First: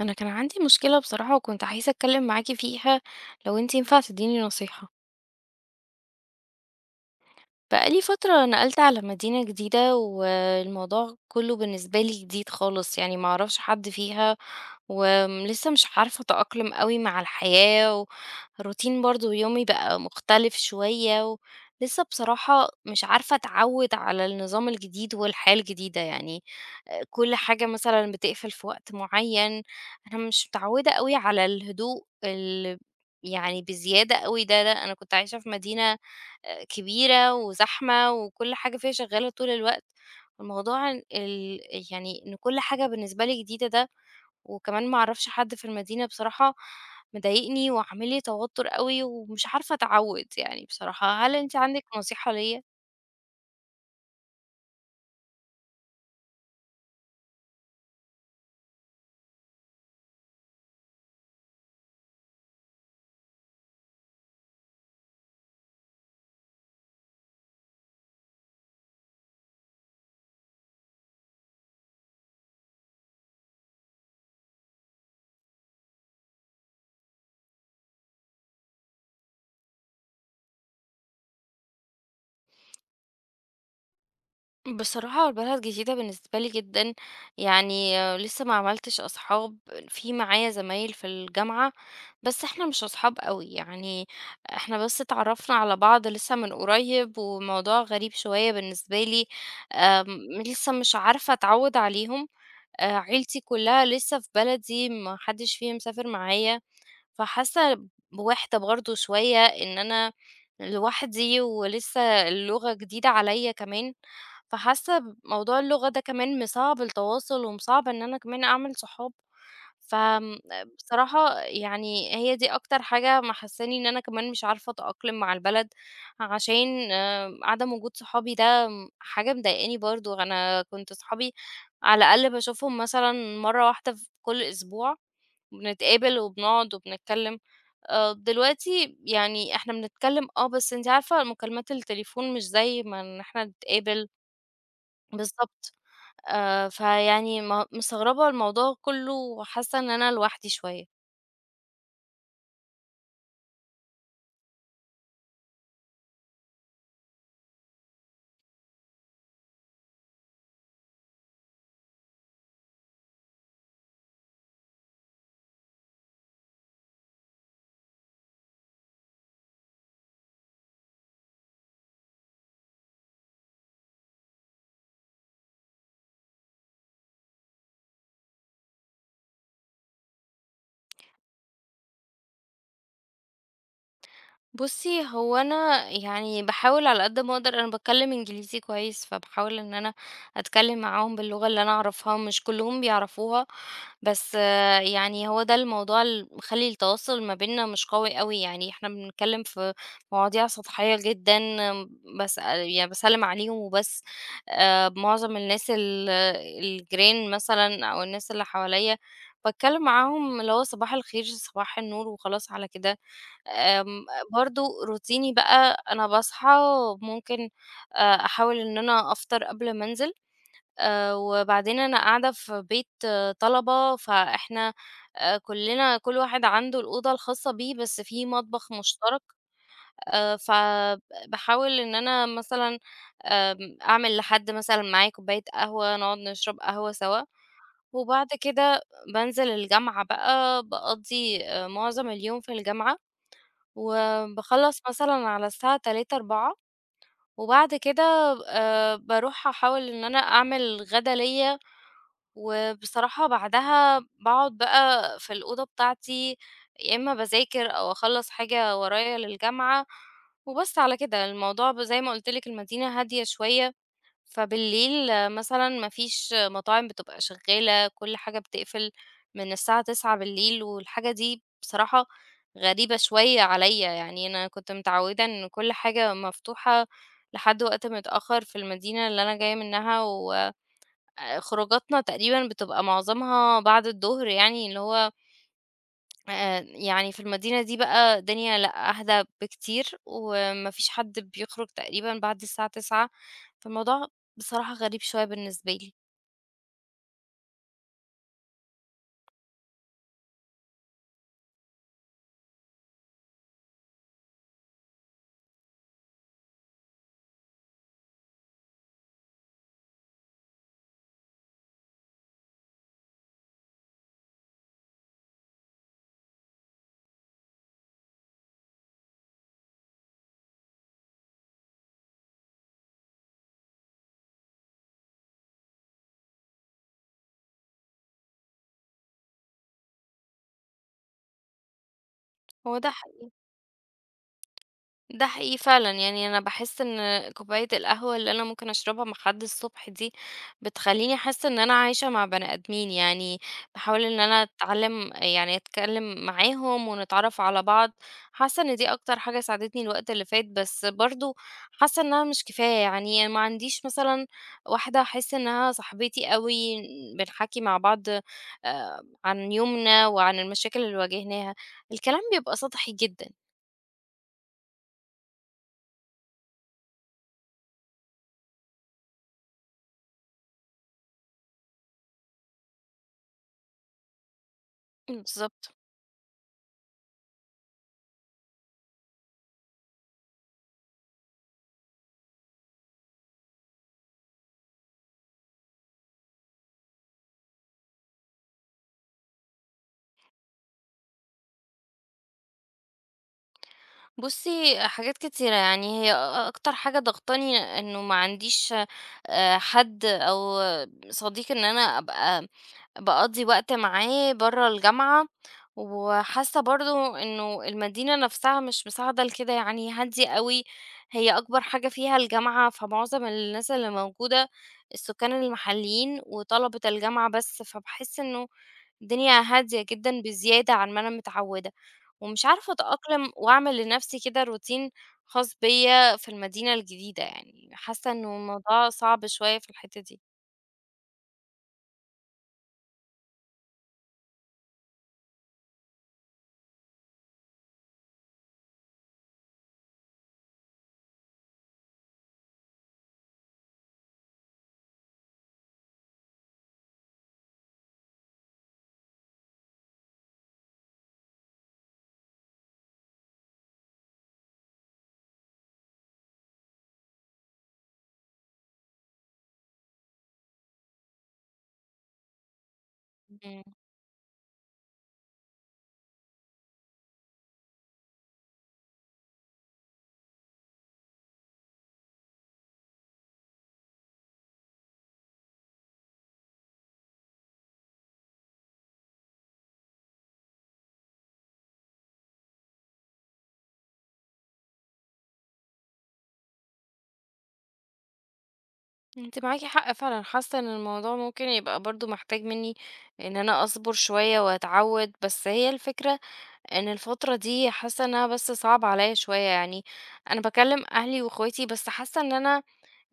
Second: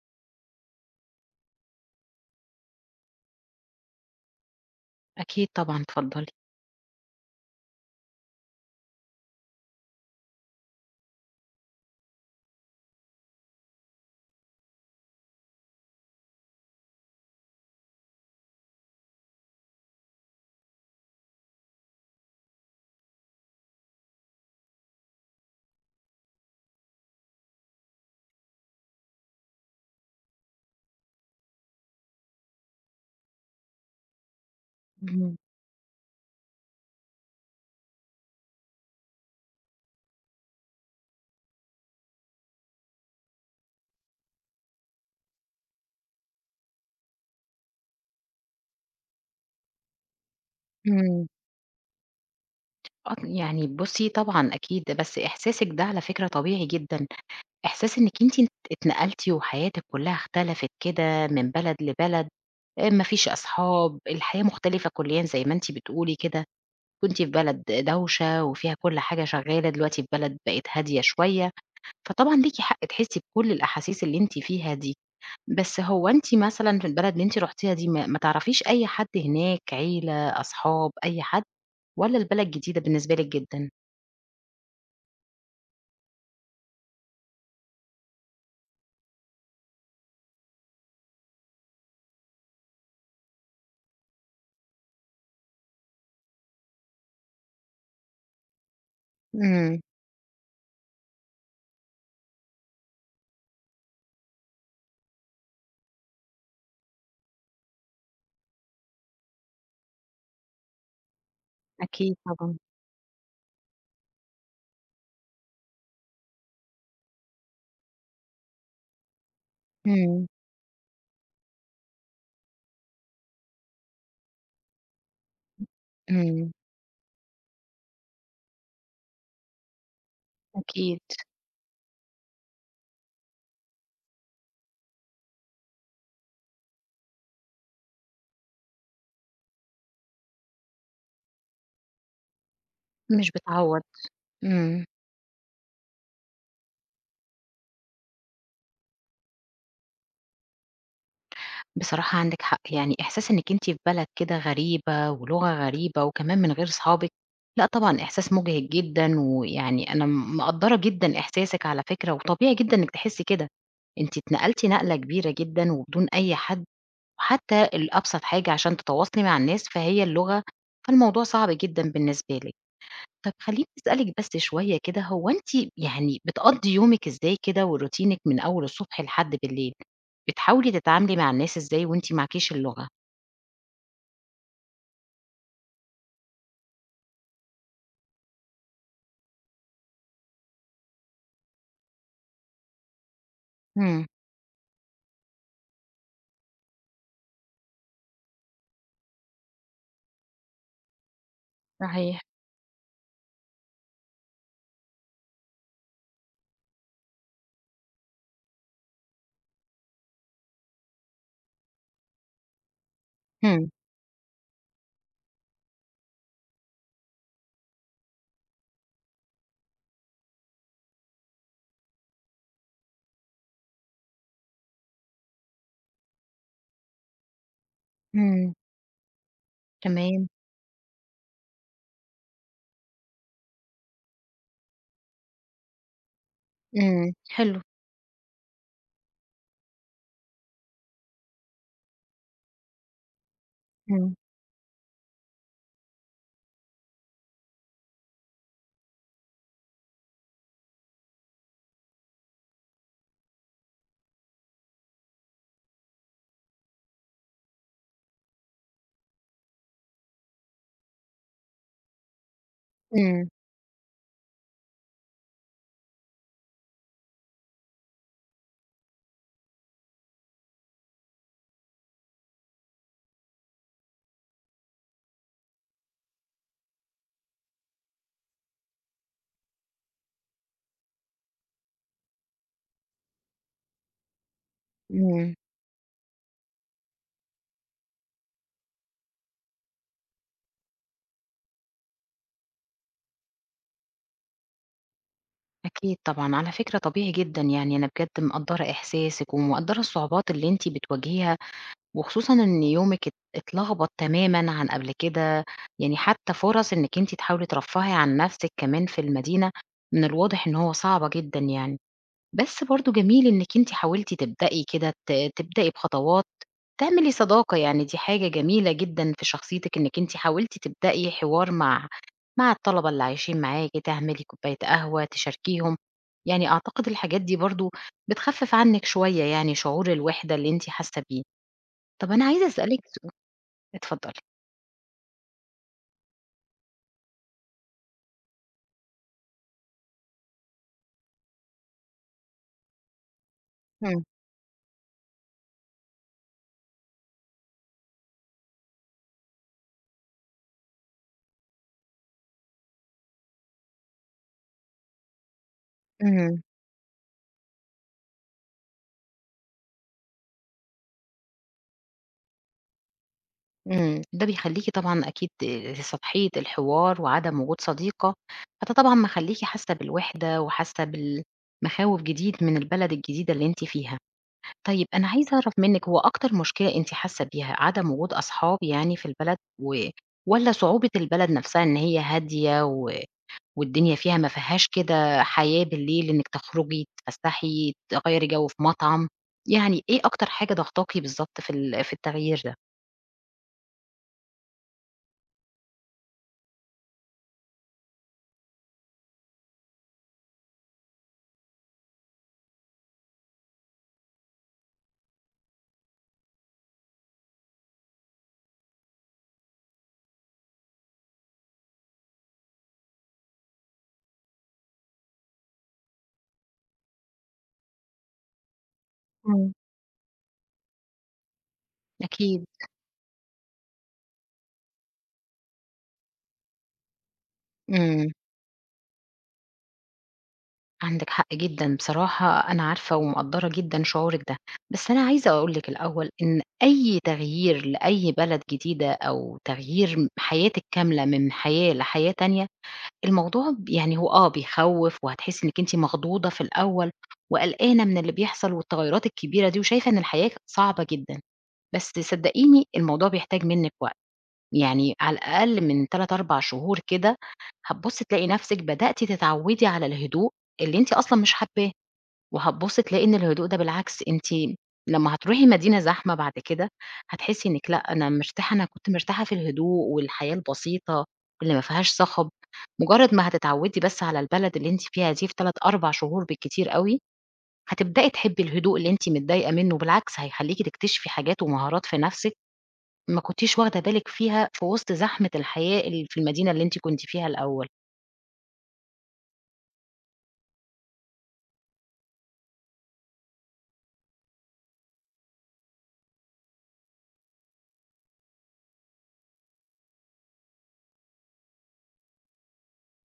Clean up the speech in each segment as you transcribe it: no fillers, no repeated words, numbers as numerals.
انا كان عندي مشكلة بصراحة وكنت عايزة اتكلم معاكي فيها لو انتي ينفع تديني نصيحة أكيد طبعًا، اتفضّلي. بقالي فترة نقلت على مدينة جديدة والموضوع كله بالنسبة لي جديد خالص يعني معرفش حد فيها ولسه مش عارفة أتأقلم قوي مع الحياة وروتين برضو يومي بقى مختلف شوية ولسه بصراحة مش عارفة أتعود على النظام الجديد والحياة الجديدة يعني كل حاجة مثلا بتقفل في وقت معين أنا مش متعودة قوي على الهدوء اللي يعني بزيادة قوي ده أنا كنت اهم، عايشة في مدينة كبيرة وزحمة وكل حاجة فيها شغّالة طول الوقت، الموضوع يعني إن كل حاجة بالنسبة لي جديدة ده، وكمان ما أعرفش حد في المدينة بصراحة مضايقني وعامل لي توتر أوي ومش عارفة أتعوّد يعني بصراحة، إمم. هل أنتِ عندِك نصيحة ليّا؟ آه، يعني بُصّي طبعًا أكيد، بس إحساسِك ده على فكرة طبيعي جدًا، إحساس إنِّك أنتِ اتنقلتِ وحياتِك كلّها اختلفت كده من بلد لبلد، ما فيش أصحاب، الحياة مختلفة كليًا زي ما أنتِ بتقولي كده، كنتِ في بلد دوشة وفيها كل حاجة شغّالة، دلوقتي في بلد بقت هادية شوية، فطبعًا ليكِ حق تحسّي بكل الأحاسيس اللي أنتِ فيها دي. بس هو أنتِ مثلًا في البلد اللي أنتِ رُحتيها دي ما تعرفيش أي حد هناك، عيلة، أصحاب، أي حد؟ والّا البلد جديدة بالنسبة لِك جدًا؟ بصراحة البلد جديدة بالنسبة لي جدًا، يعني لسه ما عملتش أصحاب، في معايا زمايل في الجامعة، بس إحنا مش أصحاب أوي، يعني إحنا بس اتعرّفنا على بعض لسه من قريب، والموضوع غريب شوية بالنسبة لي، إمم، لسه مش عارفة أتعوّد عليهم، عيلتي كلّها لسه في بلدي، ما حدش فيهم سافر معايا. فحاسة بوحدة برضه شوية إن أنا لوحدي ولسه أكيد طبعًا، اللغة جديدة عليّا كمان، فحاسة بموضوع اللغة ده كمان مصعّب التواصل ومصعّب إن أنا كمان أعمل صحاب، إمم، فآمم بصراحة يعني هي دي أكتر حاجة محسّساني إن أنا كمان مش عارفة أتأقلم مع البلد، إمم، عشان عدم وجود صحابي ده حاجة مضايقاني برضه، أنا كنت أكيد صحابي على الأقل باشوفهم مثلًا مرّة واحدة في كل أسبوع، بنتقابل وبنقعد وبنتكلم. دلوقتي يعني إحنا بنتكلم بس أنتِ عارفة مكالمات التليفون مش زي ما إن مش إحنا بتعوّض، نتقابل إمم، بالضبط. فيعني مستغربة الموضوع كُلّه وحاسة إن أنا لوحدي شوية. بصراحة عندِك حق، يعني إحساس إنِّك أنتِ في بلد كده غريبة ولغة غريبة وكمان من غير صحابِك، لأ طبعًا إحساس مُجهِد جدًا، ويعني أنا مقدّرة جدًا إحساسِك على فكرة، وطبيعي جدًا إنِّك تحسّي كده، أنتِ اتنقلتِ نقلة كبيرة جدًا وبدون أي حد، وحتى الأبسط حاجة عشان تتواصلي مع الناس فهي اللغة، فالموضوع صعب جدًا بالنسبة لِك. طب خلّيني أسألِك بس شوية كده، هو أنتِ يعني بتقضّي يومِك إزاي كده وروتينِك من أول الصبح لحد بالليل؟ بتحاولي تتعاملي مع الناس إزاي وأنتِ معاكيش اللغة؟ بُصّي، هو أنا يعني باحاول على قد ما أقدر أنا باتكلّم إنجليزي كويس، فباحاول إن أنا أتكلّم معاهم باللغة اللي أنا أعرفها، مش كلّهم بيعرفوها، إمم. بس يعني هو ده الموضوع اللي مخلّي التواصل ما بيننا مش قوي أوي، يعني إحنا بنتكلّم في مواضيع سطحية جدًا، صحيح. باسأل يعني باسلّم عليهم وبس، معظم الناس الجيران مثلًا أو الناس اللي حواليّا، باتكلّم معاهم اللي هو صباح الخير، صباح النور وخلاص على كده. إمم، آمم، برضه روتيني بقى أنا باصحى ممكن أحاول إن أنا أفطر قبل ما أنزل، وبعدين أنا قاعدة في بيت طلبة، فإحنا كُلّنا كل واحد عنده الأوضة الخاصة بيه، بس في إمم، مطبخ مشترك، تمام، فب باحاول إن أنا مثلًا أعمل لحد مثلًا معايا كوباية قهوة، نقعد نشرب قهوة إمم، سوا، حلو، وبعد كده بانزل الجامعة بقى، باقضّي معظم اليوم في الجامعة. إمم، وباخلّص مثلًا على الساعة 15:00، 16:00 وبعد كده باروح أحاول إن أنا أعمل غدا ليّا، وبصراحة بعدها باقعد بقى في الأوضة بتاعتي، يا إمّا باذاكر أو أخلّص حاجة ورايا للجامعة، وبس على كده. الموضوع زي ما قُلت لِك المدينة هادية إمم، شوية فبالليل مثلًا ما فيش مطاعم بتبقى شغالة، كل حاجة بتقفل من الساعة 21:00 والحاجة دي بصراحة غريبة شوية عليّا، يعني أنا كنت متعودة إن كل حاجة مفتوحة لحد وقت متأخر في المدينة اللي أنا جاية منها، وخروجاتنا تقريبًا بتبقى معظمها بعد الضهر يعني، اللي هو إمم، يعني في المدينة دي بقى الدنيا لأ، أهدى بكتير، وما فيش حد بيخرج تقريبًا بعد الساعة 21:00 فالموضوع بصراحة غريب شوية بالنسبة لي. أكيد طبعًا، على فكرة طبيعي جدًا، يعني أنا بجد مقدّرة إحساسِك ومقدّرة الصعوبات اللي أنتِ بتواجهيها وخصوصًا إن يومِك اتلخبط تمامًا عن قبل كده، يعني حتى فرص إنِّك أنتِ تحاولي ترفّهي عن نَفْسِك كمان في المدينة، من الواضح إن هو صعبة جدًا يعني. بس برضه جميل إنِّك أنتِ حاولتِ تبدئي كده تبدئي بخطوات، تعملي صداقة يعني دي حاجة جميلة جدًا في شخصيتِك إنِّك أنتِ حاولتِ تبدئي حوار مع الطلبة اللي عايشين معاكِ، تعملي كوباية قهوة، تشاركيهم. يعني أعتقد الحاجات دي برضه بتخفِّف عنِّك شوية يعني شعور الوحدة اللي أنتِ حاسة بيه. طب أنا عايزة هو أسألِك ده ح سؤال اتفضلي. ده حقيقي فعلًا، يعني أنا باحس إن كوباية القهوة اللي أنا ممكن أشربها مع حد الصبح دي، بتخلّيني حاسة إن أنا عايشة مع بني آدمين، يعني باحاول إمم، إن أنا أتعلم يعني أتكلم معاهم ونتعرف على بعض، حاسة إن دي أكتر حاجة ساعدتني الوقت اللي فات، بس برضه حاسة إنها مش كفاية، يعني ما عنديش مثلًا واحدة أحس إنها صاحبتي اهم، أوي، بنحكي مع بعض عن يومنا وعن المشاكل اللي واجهناها، الكلام بيبقى سطحي جدًا. إمم. ده بيخلّيكِ طبعًا أكيد سطحية الحوار وعدم وجود صديقة، فده طبعًا مخلّيكِ حاسة بالوحدة وحاسة مخاوف جديد من البلد الجديدة اللي أنتِ فيها. طيب أنا عايزة أعرف بالضبط. منِّك هو أكتر مشكلة أنتِ حاسة بيها عدم وجود أصحاب يعني في البلد و والّا صعوبة البلد نفسها إن هي هادية و والدنيا فيها ما فيهاش كده حياة بالليل إنِّك تخرجي، تتفسّحي، تغيّري جو في مطعم، يعني إيه أكتر حاجة ضاغطاكِ بالضبط في ال في التغيير ده؟ بُصّي، حاجات كتيرة، يعني هي أكتر حاجة ضاغطاني إنه ما عنديش حد أو صديق إن أنا أبقى باقضّي وقت معاه برّه الجامعة، وحاسة برضه إنه المدينة نفسها مش مساعدة لكده، يعني هادية أوي، هي أكبر حاجة فيها الجامعة، فمعظم الناس اللي موجودة السكان المحليين وطلبة الجامعة بس، فباحس إنه الدنيا إمم. هادية جدًا بزيادة عن ما أنا متعودة. ومش أكيد، عارفة أتأقلم وأعمل لنفسي كده روتين خاص بيا في المدينة الجديدة يعني إمم، حاسة إنه الموضوع صعب شوية في الحتة دي عندِك حق جدًا، بصراحة أنا عارفة ومقدّرة جدًا شعورِك ده، بس أنا عايزة أقول لِك الأول إن أي تغيير لأي بلد جديدة أو تغيير م حياتِك كاملة من حياة لحياة تانية الموضوع ب يعني هو آه بيخوّف وهتحسّي إنِّك أنتِ مخضوضة في الأول وقلقانة من اللي بيحصل والتغيُّرات الكبيرة دي وشايفة إن الحياة ك صعبة جدًا، بس صدّقيني الموضوع بيحتاج منِّك وقت، يعني على الأقل من 3، 4 شهور كده هتبُصّي تلاقي نَفْسِك بدأتِ تتعوّدي على الهدوء اللي أنتِ أصلًا مش حابّاه. وهتبُصّي تلاقي إن الهدوء ده مم. بالعكس أنتِ لمّا هتروحي مدينة زحمة بعد كده، هتحسّي إنِّك لأ، أنا مرتاحة أنا كنت مرتاحة في الهدوء والحياة البسيطة اللي ما فيهاش صخب، مجرّد ما هتتعوّدي بس على البلد اللي أنتِ فيها دي في 3، 4 شهور بالكتير أوي، هتبدئي تحبّي الهدوء اللي أنتِ متضايقة منّه، بالعكس هيخلّيكِ تكتشفي حاجات ومهارات في نَفْسِك ما كنتيش واخدة بالِك فيها في وسط زحمة الحياة اللي في المدينة اللي أنتِ كنتِ فيها الأول. انت معاكي حق فعلا حاسة ان الموضوع ممكن يبقى برضو محتاج مني ان انا اصبر شوية واتعود بس هي الفكرة ان الفترة دي حاسة انها بس صعب عليا شوية يعني انا بكلم اهلي واخواتي بس حاسة ان انا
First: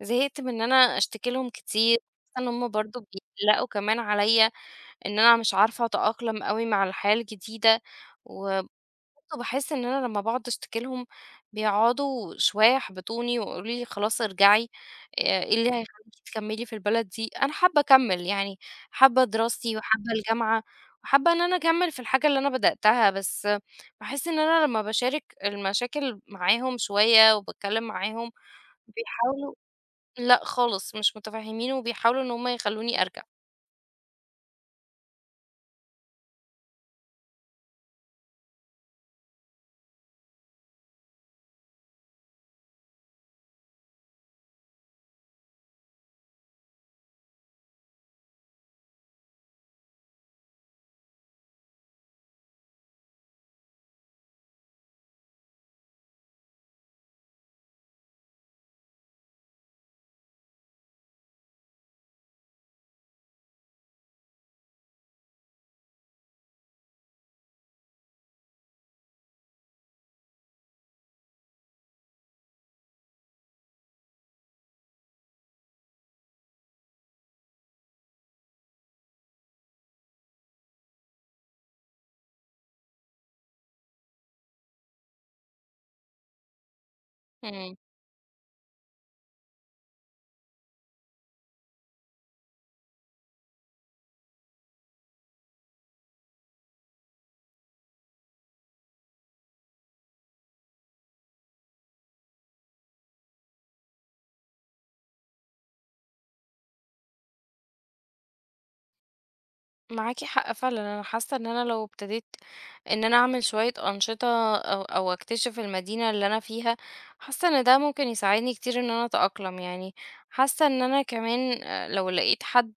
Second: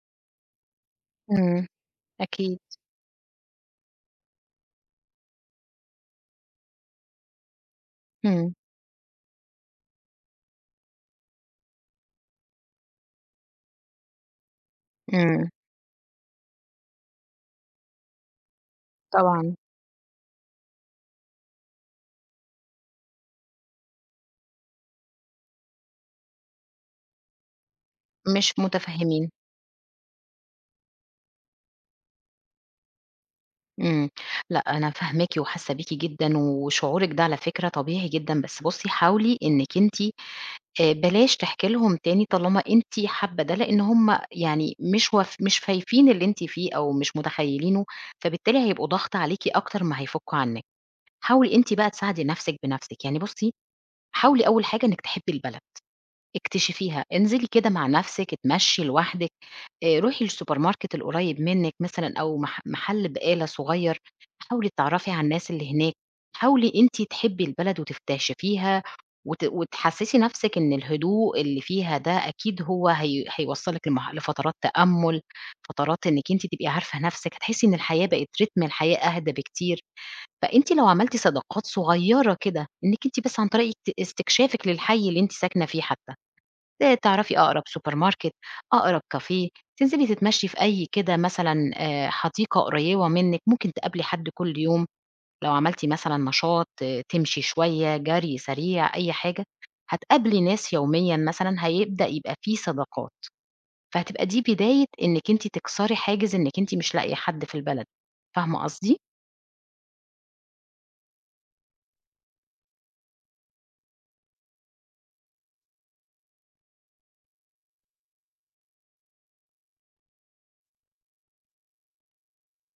زهقت من ان انا اشتكي لهم إمم، كتير حاسة ان أكيد. هم برضو بيقلقوا كمان عليا إن أنا مش عارفة أتأقلم أوي مع الحياة الجديدة، إمم، وبرضه باحس إن أنا لمّا باقعد أشتكي لهم بيقعدوا شوية يحبطوني ويقولوا لي: "خلاص ارجعي، إمم، إيه اللي هيخليكِ تكمّلي في البلد دي؟" أنا حابة أكمّل، يعني حابة طبعًا دراستي وحابة الجامعة وحابة إن أنا أكمّل في الحاجة اللي أنا بدأتها، بس باحس إن أنا لمّا باشارك المشاكل معاهم شوية وباتكلّم معاهم مش مُتفهّمين. بيحاولوا لأ خالص، مش متفهّمين وبيحاولوا إن هم يخلّوني أرجع. إمم. لأ، أنا فاهماكِ وحاسة بيكِ جدًا، وشعورِك ده على فكرة طبيعي جدًا، بس بُصّي حاولي إنِّك أنتِ بلاش تحكي لهم تاني طالما أنتِ حابة ده، لإن هم يعني مش فايفين اللي أنتِ فيه أو مش متخيّلينه، فبالتالي هيبقوا ضغط عليكِ أكتر ما هيفُكّوا عنِّك. حاولي أنتِ بقى تساعدي نَفْسِك بنَفْسِك، يعني بُصّي، حاولي أول حاجة إنِّك تحبّي البلد، اكتشفيها، انزلي كده مع نَفْسِك، اتمشّي لوحدِك، روحي للسوبر ماركت القريب منِّك مثلًا أو محل بقالة صغير، حاولي تتعرّفي على الناس اللي هناك، حاولي أنتِ تحبّي البلد وتكتشفيها وتحسّسي نَفْسِك إن الهدوء اللي فيها ده أكيد هو هي هيوصّلِك لمرح لفترات تأمُّل، فترات إنِّك أنتِ تبقي عارفة نَفْسِك، هتحسّي إن الحياة بقت رتم الحياة أهدى بكتير، فأنتِ لو عملتِ صداقات صغيّرة كده، إنِّك أنتِ بس عن طريق استكشافِك للحي اللي أنتِ ساكنة فيه حتّى. تعرفي أقرب إمم. سوبر ماركت، أقرب كافيه، تنزلي تتمشي في أي كده مثلًا حديقة قريبة منِّك، ممكن تقابلي حد كل يوم، لو عملتِ مثلًا نشاط آه، تمشي شوية، جري سريع، أي حاجة، هتقابلي ناس يوميًا مثلًا هيبدأ يبقى في صداقات، فهتبقى دي بداية إنِّك أنتِ تكسري حاجز إنِّك أنتِ مش لاقية حد في البلد، فاهمة قصدي؟ معاكِ حق فعلًا، أنا حاسة إن أنا لو ابتديت إن أنا أعمل شوية أنشطة أو أكتشف المدينة اللي أنا فيها، حاسة إن ده ممكن يساعدني كتير إن أنا أتأقلم يعني، حاسة إن أنا كمان لو لقيت حد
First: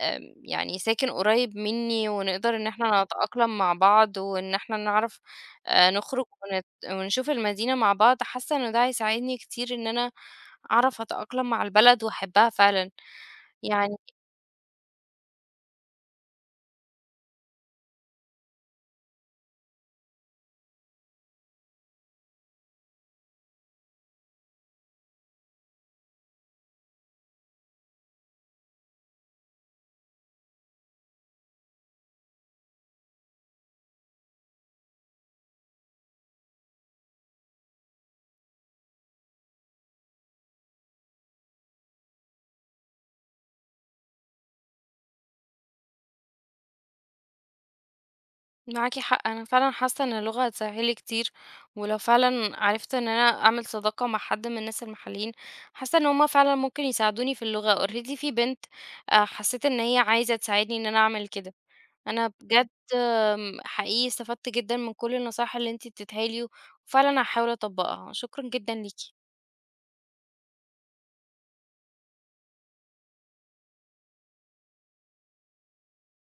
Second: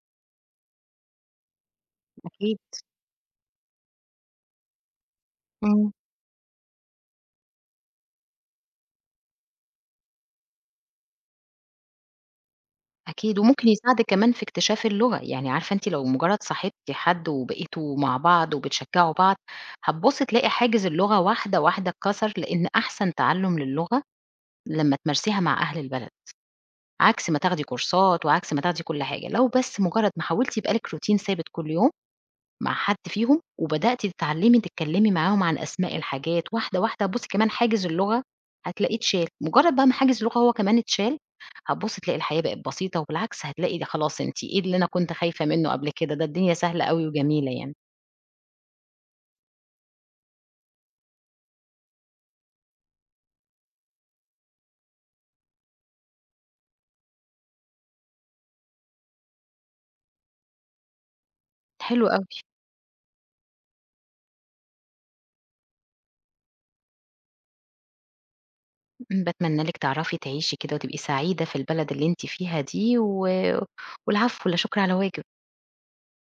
يعني ساكن قريب مني ونقدر أكيد. إن إحنا نتأقلم مع بعض وإن إحنا نعرف إمم. نخرج ونشوف المدينة مع بعض، حاسة إن ده هيساعدني كتير إن أنا أعرف أتأقلم مع البلد وأحبها فعلًا أكيد، وممكن يعني يساعدِك كمان في اكتشاف اللغة، يعني عارفة أنتِ لو مجرد صاحبتِ حد وبقيتوا مع بعض وبتشجعوا بعض، هتبُصي تلاقي حاجز اللغة واحدة، واحدة اتكسر، لإن أحسن تعلُّم للغة لمّا تمارسيها مع أهل البلد، عكس ما تاخدي كورسات وعكس ما تاخدي كل حاجة، لو بس مجرد ما حاولتِ يبقى لِك روتين ثابت كل يوم مع حد فيهم وبدأتِ تتعلمي تتكلمي معاهم عن أسماء الحاجات واحدة، واحدة، بُصّي كمان حاجز اللغة هتلاقيه اتشال، مجرد بقى ما حاجز اللغة هو كمان اتشال، هتبُصّي تلاقي الحياة بقت بسيطة، وبالعكس هتلاقي ده خلاص أنتِ إيه اللي أنا كنت خايفة منه قبل كده، ده الدنيا سهلة أوي وجميلة يعني. معاكِ حق، أنا فعلًا حاسة إن اللغة هتسهِّل لي كتير، ولو فعلًا عرفت إن أنا أعمل صداقة مع حد من الناس المحليين، حاسة إن هُم فعلًا ممكن يساعدوني في اللغة. already في بنت حسيت إن هي عايزة تساعدني إن أنا أعمل كده. حلو أوي، أنا بجد حقيقي استفدت جدًا من كل النصايح اللي أنتِ اديتيها لي، وفعلًا هاحاول أطبّقها. شكرًا جدًا ليكِ. باتمنى لِك تعرفي تعيشي كده وتبقي سعيدة في البلد اللي أنتِ فيها دي، و والعفو، لا شكر على واجب.